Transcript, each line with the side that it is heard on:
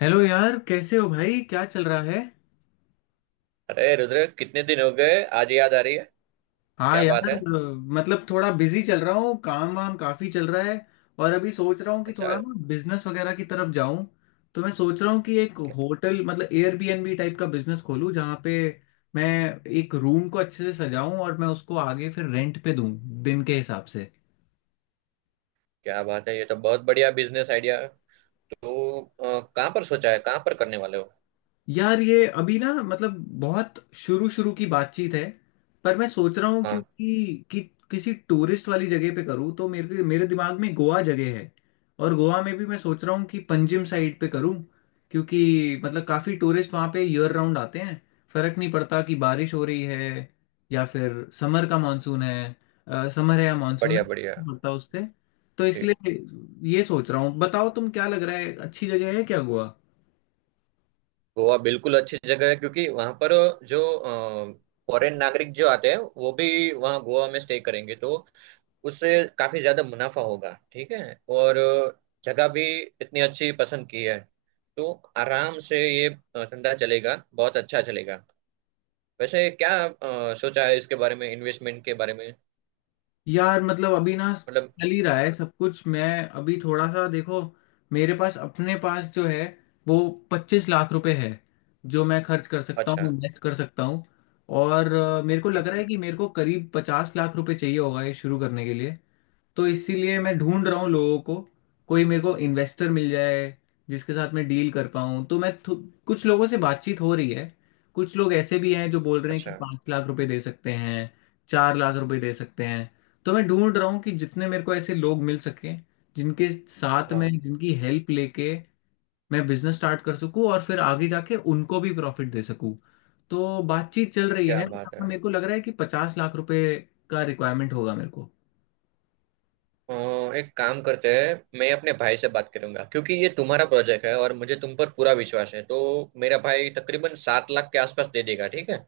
left: Hello यार, कैसे हो भाई? क्या चल रहा है?
right: अरे रुद्र, कितने दिन हो गए, आज याद आ रही है।
left: हाँ
right: क्या बात
left: यार,
right: है।
left: मतलब थोड़ा बिजी चल रहा हूँ। काम वाम काफी चल रहा है। और अभी सोच रहा हूँ कि
right: अच्छा।
left: थोड़ा ना बिजनेस वगैरह की तरफ जाऊँ। तो मैं सोच रहा हूँ कि एक
right: क्या,
left: होटल मतलब एयरबीएनबी टाइप का बिजनेस खोलूँ, जहाँ पे मैं एक रूम को अच्छे से सजाऊँ और मैं उसको आगे फिर रेंट पे दूँ, दिन के हिसाब से।
right: क्या बात है, ये तो बहुत बढ़िया बिजनेस आइडिया है। तो कहाँ पर सोचा है, कहाँ पर करने वाले हो?
left: यार, ये अभी ना मतलब बहुत शुरू शुरू की बातचीत है। पर मैं सोच रहा हूँ
right: हाँ।
left: क्योंकि किसी टूरिस्ट वाली जगह पे करूँ, तो मेरे मेरे दिमाग में गोवा जगह है। और गोवा में भी मैं सोच रहा हूँ कि पंजिम साइड पे करूँ, क्योंकि मतलब काफ़ी टूरिस्ट वहाँ पे ईयर राउंड आते हैं। फर्क नहीं पड़ता कि बारिश हो रही है या फिर समर का मानसून है। समर है या मानसून है,
right: बढ़िया बढ़िया।
left: नहीं पड़ता उससे। तो
right: जी।
left: इसलिए ये सोच रहा हूँ। बताओ तुम, क्या लग रहा है? अच्छी जगह है क्या गोवा?
right: गोवा बिल्कुल अच्छी जगह है, क्योंकि वहाँ पर जो फॉरेन नागरिक जो आते हैं वो भी वहाँ गोवा में स्टे करेंगे, तो उससे काफी ज्यादा मुनाफा होगा। ठीक है। और जगह भी इतनी अच्छी पसंद की है, तो आराम से ये धंधा चलेगा, बहुत अच्छा चलेगा। वैसे क्या सोचा है इसके बारे में, इन्वेस्टमेंट के बारे में?
left: यार मतलब अभी ना
right: मतलब।
left: चल ही रहा
right: हाँ।
left: है सब कुछ। मैं अभी थोड़ा सा, देखो, मेरे पास अपने पास जो है वो 25 लाख रुपए है, जो मैं खर्च कर सकता हूँ,
right: अच्छा।
left: इन्वेस्ट कर सकता हूँ। और मेरे को लग
right: ठीक
left: रहा
right: है।
left: है कि मेरे को करीब 50 लाख रुपए चाहिए होगा ये शुरू करने के लिए। तो इसीलिए मैं ढूंढ रहा हूँ लोगों को, कोई मेरे को इन्वेस्टर मिल जाए जिसके साथ मैं डील कर पाऊँ। तो कुछ लोगों से बातचीत हो रही है। कुछ लोग ऐसे भी हैं जो बोल रहे हैं कि
right: अच्छा।
left: 5 लाख रुपए दे सकते हैं, 4 लाख रुपए दे सकते हैं। तो मैं ढूंढ रहा हूँ कि जितने मेरे को ऐसे लोग मिल सके, जिनके साथ में
right: हाँ।
left: जिनकी हेल्प लेके मैं बिजनेस स्टार्ट कर सकूँ और फिर आगे जाके उनको भी प्रॉफिट दे सकूँ। तो बातचीत चल रही
right: क्या
left: है।
right: बात है।
left: मेरे को लग रहा है कि 50 लाख रुपए का रिक्वायरमेंट होगा मेरे
right: अ, एक काम करते हैं, मैं अपने भाई से बात करूंगा क्योंकि ये तुम्हारा प्रोजेक्ट है और मुझे तुम पर पूरा विश्वास है। तो मेरा भाई तकरीबन 7 लाख के आसपास दे देगा, ठीक है।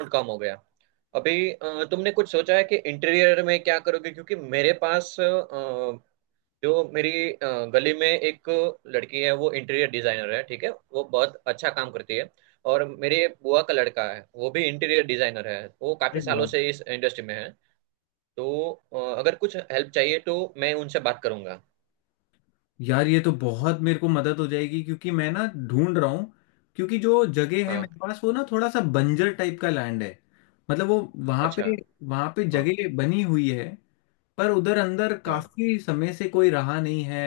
right: और कम हो गया। अभी तुमने कुछ सोचा है कि इंटीरियर में क्या करोगे? क्योंकि मेरे पास, जो मेरी गली में एक लड़की है, वो इंटीरियर डिजाइनर है, ठीक है, वो बहुत अच्छा काम करती है। और मेरे बुआ का लड़का है, वो भी इंटीरियर डिजाइनर है, वो काफी
left: को।
right: सालों से इस इंडस्ट्री में है। तो अगर कुछ हेल्प चाहिए तो मैं उनसे बात करूंगा।
left: यार ये तो बहुत मेरे को मदद हो जाएगी, क्योंकि मैं ना ढूंढ रहा हूँ। क्योंकि जो जगह है
right: हाँ।
left: मेरे पास, वो ना थोड़ा सा बंजर टाइप का लैंड है। मतलब वो वहां
right: अच्छा।
left: पे वहां पे
right: हाँ
left: जगह बनी हुई है, पर उधर अंदर
right: हाँ।
left: काफी समय से कोई रहा नहीं है।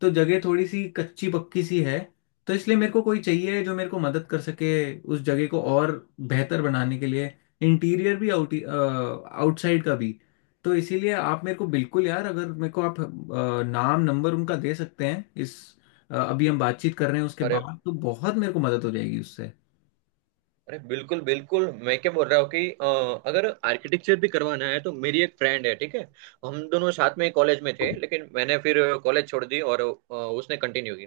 left: तो जगह थोड़ी सी कच्ची पक्की सी है। तो इसलिए मेरे को कोई चाहिए जो मेरे को मदद कर सके उस जगह को और बेहतर बनाने के लिए। इंटीरियर भी, आउटसाइड का भी। तो इसीलिए आप मेरे को बिल्कुल, यार, अगर मेरे को आप नाम नंबर उनका दे सकते हैं, इस अभी हम बातचीत कर रहे हैं उसके
right: अरे
left: बाद, तो बहुत मेरे को मदद हो जाएगी उससे।
right: अरे, बिल्कुल बिल्कुल। मैं क्या बोल रहा हूँ कि अगर आर्किटेक्चर भी करवाना है, तो मेरी एक फ्रेंड है, ठीक है। हम दोनों साथ में कॉलेज में थे, लेकिन मैंने फिर कॉलेज छोड़ दी और उसने कंटिन्यू की।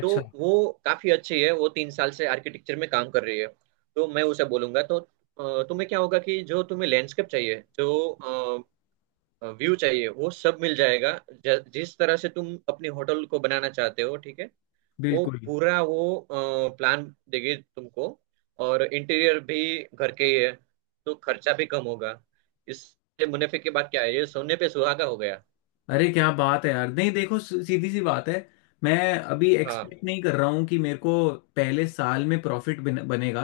right: तो वो काफी अच्छी है, वो 3 साल से आर्किटेक्चर में काम कर रही है। तो मैं उसे बोलूंगा। तो तुम्हें क्या होगा कि जो तुम्हें लैंडस्केप चाहिए, जो व्यू चाहिए, वो सब मिल जाएगा। जिस तरह से तुम अपनी होटल को बनाना चाहते हो, ठीक है, वो
left: बिल्कुल।
right: पूरा वो प्लान देगी तुमको। और इंटीरियर भी घर के ही है, तो खर्चा भी कम होगा। इससे मुनाफे की बात क्या है, ये सोने पे सुहागा हो गया।
left: अरे क्या बात है यार, नहीं, देखो, सीधी सी बात है, मैं अभी
right: हाँ।
left: एक्सपेक्ट नहीं कर रहा हूँ कि मेरे को पहले साल में प्रॉफिट बनेगा।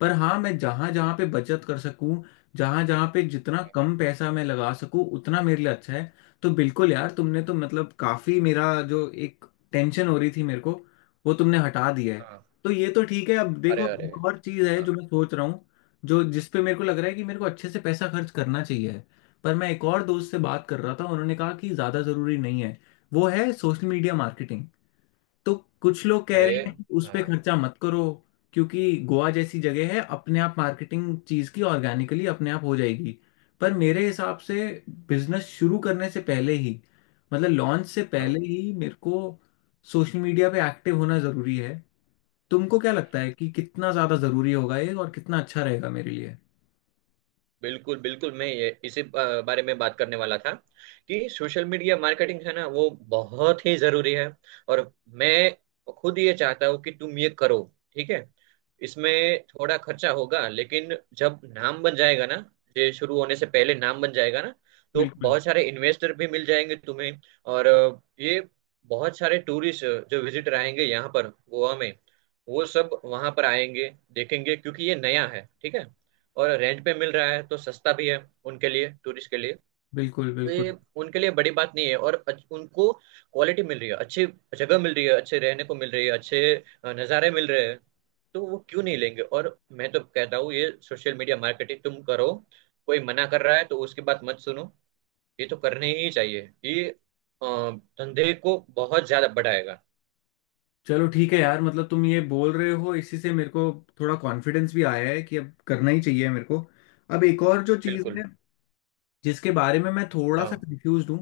left: पर हाँ, मैं जहाँ जहाँ पे बचत कर सकूँ, जहाँ जहाँ पे जितना कम पैसा मैं लगा सकूँ, उतना मेरे लिए अच्छा है। तो बिल्कुल यार, तुमने तो मतलब काफ़ी मेरा जो एक टेंशन हो रही थी मेरे को, वो तुमने हटा दिया है।
right: हाँ।
left: तो ये तो ठीक है। अब
right: अरे
left: देखो,
right: अरे।
left: एक और चीज़ है
right: हाँ।
left: जो मैं सोच रहा हूँ, जो जिस पे मेरे को लग रहा है कि मेरे को अच्छे से पैसा खर्च करना चाहिए, पर मैं एक और दोस्त से बात कर रहा था उन्होंने कहा कि ज़्यादा ज़रूरी नहीं है। वो है सोशल मीडिया मार्केटिंग। तो कुछ लोग कह
right: अरे।
left: रहे हैं कि उस पर
right: हाँ
left: खर्चा मत करो, क्योंकि गोवा जैसी जगह है, अपने आप मार्केटिंग चीज़ की ऑर्गेनिकली अपने आप हो जाएगी। पर मेरे हिसाब से बिजनेस शुरू करने से पहले ही, मतलब लॉन्च से
right: हाँ।
left: पहले ही मेरे को सोशल मीडिया पे एक्टिव होना ज़रूरी है। तुमको क्या लगता है, कि कितना ज़्यादा ज़रूरी होगा ये और कितना अच्छा रहेगा मेरे लिए?
right: बिल्कुल बिल्कुल, मैं ये इसी बारे में बात करने वाला था कि सोशल मीडिया मार्केटिंग है ना, वो बहुत ही जरूरी है। और मैं खुद ये चाहता हूँ कि तुम ये करो, ठीक है। इसमें थोड़ा खर्चा होगा, लेकिन जब नाम बन जाएगा ना, ये शुरू होने से पहले नाम बन जाएगा ना, तो
left: बिल्कुल,
right: बहुत सारे इन्वेस्टर भी मिल जाएंगे तुम्हें। और ये बहुत सारे टूरिस्ट, जो विजिटर आएंगे यहाँ पर गोवा में, वो सब वहां पर आएंगे, देखेंगे, क्योंकि ये नया है, ठीक है। और रेंट पे मिल रहा है, तो सस्ता भी है उनके लिए, टूरिस्ट के लिए।
left: बिल्कुल,
right: तो
left: बिल्कुल।
right: ये उनके लिए बड़ी बात नहीं है। और उनको क्वालिटी मिल रही है अच्छी, जगह मिल रही है अच्छे रहने को, मिल रही है अच्छे नज़ारे मिल रहे हैं, तो वो क्यों नहीं लेंगे? और मैं तो कहता हूँ ये सोशल मीडिया मार्केटिंग तुम करो। कोई मना कर रहा है तो उसकी बात मत सुनो। ये तो करने ही चाहिए, ये अ, धंधे को बहुत ज्यादा बढ़ाएगा।
left: चलो ठीक है यार, मतलब तुम ये बोल रहे हो इसी से मेरे को थोड़ा कॉन्फिडेंस भी आया है कि अब करना ही चाहिए मेरे को। अब एक और जो चीज़
right: बिल्कुल।
left: है, जिसके बारे में मैं थोड़ा सा
right: हाँ।
left: कंफ्यूज हूँ,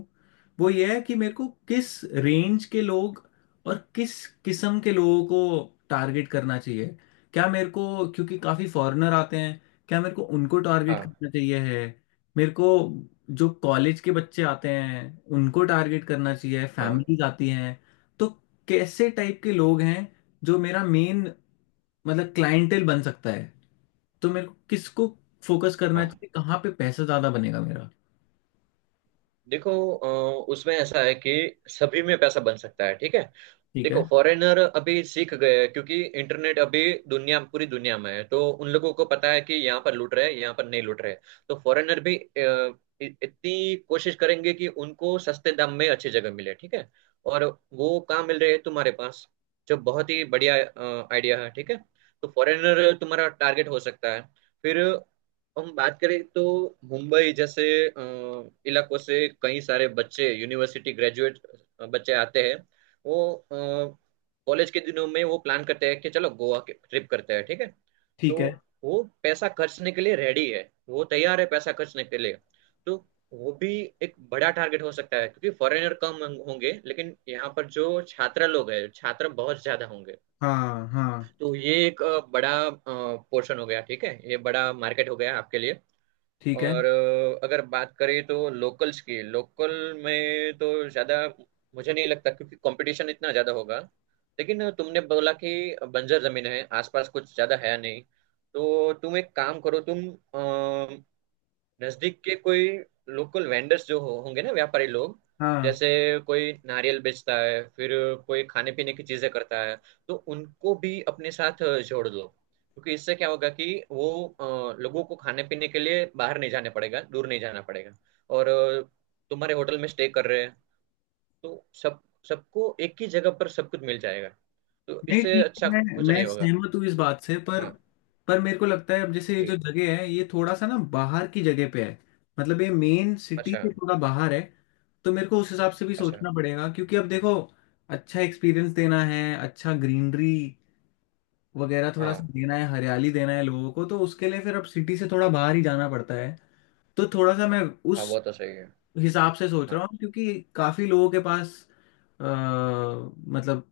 left: वो ये है कि मेरे को किस रेंज के लोग और किस किस्म के लोगों को टारगेट करना चाहिए। क्या मेरे को, क्योंकि काफ़ी फॉरेनर आते हैं, क्या मेरे को उनको टारगेट
right: हाँ।
left: करना चाहिए है मेरे को? जो कॉलेज के बच्चे आते हैं उनको टारगेट करना चाहिए?
right: हाँ।
left: फैमिलीज आती हैं? तो कैसे टाइप के लोग हैं जो मेरा मेन मतलब क्लाइंटेल बन सकता है? तो मेरे को किसको फोकस करना
right: हाँ,
left: चाहिए? कहाँ पे पैसा ज़्यादा बनेगा मेरा?
right: देखो, उसमें ऐसा है कि सभी में पैसा बन सकता है, ठीक है।
left: ठीक है।
right: देखो, फॉरेनर अभी सीख गए हैं क्योंकि इंटरनेट अभी दुनिया, पूरी दुनिया में है, तो उन लोगों को पता है कि यहाँ पर लूट रहे हैं, यहाँ पर नहीं लूट रहे हैं। तो फॉरेनर भी इतनी कोशिश करेंगे कि उनको सस्ते दाम में अच्छी जगह मिले, ठीक है। और वो कहाँ मिल रहे हैं? तुम्हारे पास, जो बहुत ही बढ़िया आइडिया है, ठीक है। तो फॉरेनर तुम्हारा टारगेट हो सकता है। फिर हम बात करें तो मुंबई जैसे इलाकों से कई सारे बच्चे, यूनिवर्सिटी ग्रेजुएट बच्चे आते हैं। वो कॉलेज के दिनों में, वो प्लान करते हैं कि चलो गोवा के ट्रिप करते हैं, ठीक है। तो
left: ठीक है।
right: वो पैसा खर्चने के लिए रेडी है, वो तैयार है पैसा खर्चने के लिए। तो वो भी एक बड़ा टारगेट हो सकता है क्योंकि फॉरेनर कम होंगे, लेकिन यहाँ पर जो छात्र लोग हैं, छात्र बहुत ज्यादा होंगे।
left: हाँ हाँ।
right: तो ये एक बड़ा पोर्शन हो गया, ठीक है, ये बड़ा मार्केट हो गया आपके लिए।
left: ठीक है।
right: और अगर बात करें तो लोकल्स की, लोकल में तो ज़्यादा मुझे नहीं लगता क्योंकि कंपटीशन इतना ज़्यादा होगा। लेकिन तुमने बोला कि बंजर ज़मीन है, आसपास कुछ ज़्यादा है नहीं, तो तुम एक काम करो, तुम नजदीक के कोई लोकल वेंडर्स जो होंगे ना, व्यापारी लोग,
left: हाँ,
right: जैसे कोई नारियल बेचता है, फिर कोई खाने पीने की चीजें करता है, तो उनको भी अपने साथ जोड़ लो। क्योंकि इससे क्या होगा कि वो लोगों को खाने पीने के लिए बाहर नहीं जाने पड़ेगा, दूर नहीं जाना पड़ेगा। और तुम्हारे होटल में स्टे कर रहे हैं, तो सब, सबको एक ही जगह पर सब कुछ मिल जाएगा। तो
left: नहीं
right: इससे
left: ठीक है।
right: अच्छा
left: मैं
right: कुछ
left: मैं
right: नहीं होगा।
left: सहमत हूँ इस बात से,
right: हाँ।
left: पर मेरे को लगता है, अब जैसे ये जो
right: ठीक।
left: जगह है ये थोड़ा सा ना बाहर की जगह पे है। मतलब ये मेन सिटी से
right: अच्छा।
left: थोड़ा बाहर है। तो मेरे को उस हिसाब से भी
right: अच्छा।
left: सोचना पड़ेगा, क्योंकि अब देखो अच्छा एक्सपीरियंस देना है, अच्छा ग्रीनरी वगैरह थोड़ा सा
right: हाँ।
left: देना है, हरियाली देना है लोगों को, तो उसके लिए फिर अब सिटी से थोड़ा बाहर ही जाना पड़ता है। तो थोड़ा सा मैं
right: हाँ,
left: उस
right: वो तो सही है।
left: हिसाब से सोच रहा
right: हाँ।
left: हूँ। क्योंकि काफी लोगों के पास अ, मतलब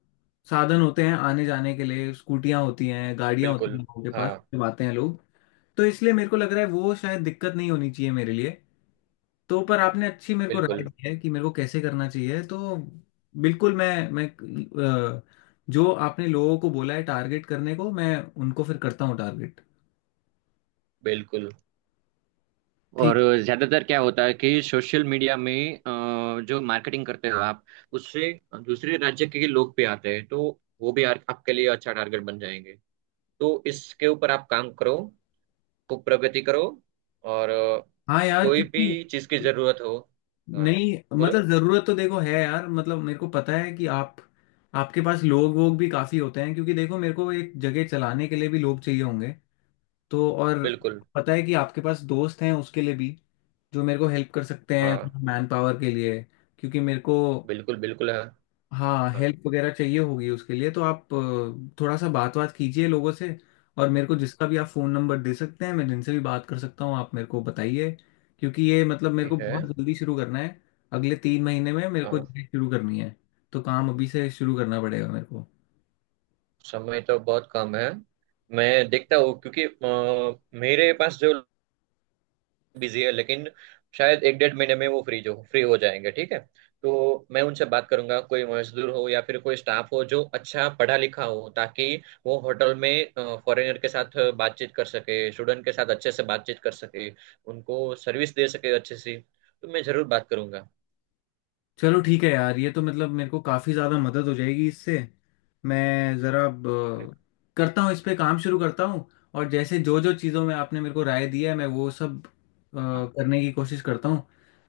left: साधन होते हैं आने जाने के लिए, स्कूटियां होती हैं गाड़ियां होती हैं
right: बिल्कुल।
left: लोगों के पास,
right: हाँ।
left: चलाते हैं लोग। तो इसलिए मेरे को लग रहा है वो शायद दिक्कत नहीं होनी चाहिए मेरे लिए। तो पर आपने अच्छी मेरे को राय
right: बिल्कुल
left: दी है कि मेरे को कैसे करना चाहिए, तो बिल्कुल मैं अ, जो आपने लोगों को बोला है टारगेट करने को, मैं उनको फिर करता हूँ टारगेट।
right: बिल्कुल। और
left: ठीक।
right: ज्यादातर क्या होता है कि सोशल मीडिया में जो मार्केटिंग करते हो आप, उससे दूसरे राज्य के लोग भी आते हैं, तो वो भी आपके लिए अच्छा टारगेट बन जाएंगे। तो इसके ऊपर आप काम करो, खूब प्रगति करो। और
left: हाँ यार,
right: कोई
left: क्योंकि
right: भी चीज की जरूरत हो। हाँ।
left: नहीं,
right: बोलो।
left: मतलब जरूरत तो देखो है यार, मतलब मेरे को पता है कि आप, आपके पास लोग वोग भी काफी होते हैं। क्योंकि देखो मेरे को एक जगह चलाने के लिए भी लोग चाहिए होंगे, तो और
right: बिल्कुल।
left: पता है कि आपके पास दोस्त हैं उसके लिए भी, जो मेरे को हेल्प कर सकते हैं
right: हाँ,
left: मैन पावर के लिए। क्योंकि मेरे को
right: बिल्कुल बिल्कुल है।
left: हाँ
right: हाँ।
left: हेल्प वगैरह चाहिए होगी उसके लिए, तो आप थोड़ा सा बात बात कीजिए लोगों से। और मेरे को जिसका भी आप फ़ोन नंबर दे सकते हैं, मैं जिनसे भी बात कर सकता हूँ, आप मेरे को बताइए। क्योंकि ये मतलब मेरे को
right: ठीक है।
left: बहुत जल्दी शुरू करना है। अगले 3 महीने में मेरे को
right: हाँ,
left: जॉब शुरू करनी है। तो काम अभी से शुरू करना पड़ेगा मेरे को।
right: समय तो बहुत कम है। मैं देखता हूँ क्योंकि मेरे पास जो बिजी है, लेकिन शायद एक 1.5 महीने में वो फ्री जो फ्री हो जाएंगे, ठीक है। तो मैं उनसे बात करूंगा, कोई मजदूर हो या फिर कोई स्टाफ हो जो अच्छा पढ़ा लिखा हो, ताकि वो होटल में फॉरेनर के साथ बातचीत कर सके, स्टूडेंट के साथ अच्छे से बातचीत कर सके, उनको सर्विस दे सके अच्छे से। तो मैं जरूर बात करूंगा।
left: चलो ठीक है यार, ये तो मतलब मेरे को काफ़ी ज़्यादा मदद हो जाएगी इससे। मैं ज़रा अब,
right: अरे।
left: अ, करता हूँ, इस पे काम शुरू करता हूँ। और जैसे जो जो चीज़ों में आपने मेरे को राय दिया है, मैं वो सब
right: हाँ।
left: करने की कोशिश करता हूँ।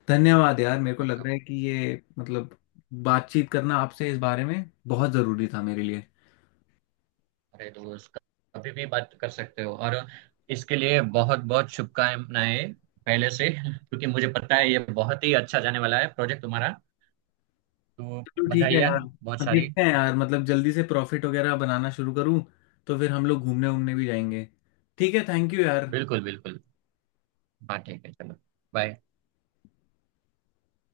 left: धन्यवाद यार, मेरे को लग
right: पक्का।
left: रहा है कि ये मतलब बातचीत करना आपसे इस बारे में बहुत ज़रूरी था मेरे लिए।
right: अरे दोस्त, कभी भी बात कर सकते हो। और इसके लिए बहुत बहुत शुभकामनाएं पहले से क्योंकि मुझे पता है ये बहुत ही अच्छा जाने वाला है प्रोजेक्ट तुम्हारा। तो
left: चलो ठीक
right: बधाई
left: है
right: है।
left: यार,
right: बहुत
left: अब
right: सारी।
left: देखते हैं यार, मतलब जल्दी से प्रॉफिट वगैरह बनाना शुरू करूँ, तो फिर हम लोग घूमने वूमने भी जाएंगे। ठीक है, थैंक यू यार।
right: बिल्कुल बिल्कुल। हाँ, ठीक है, चलो। बाय।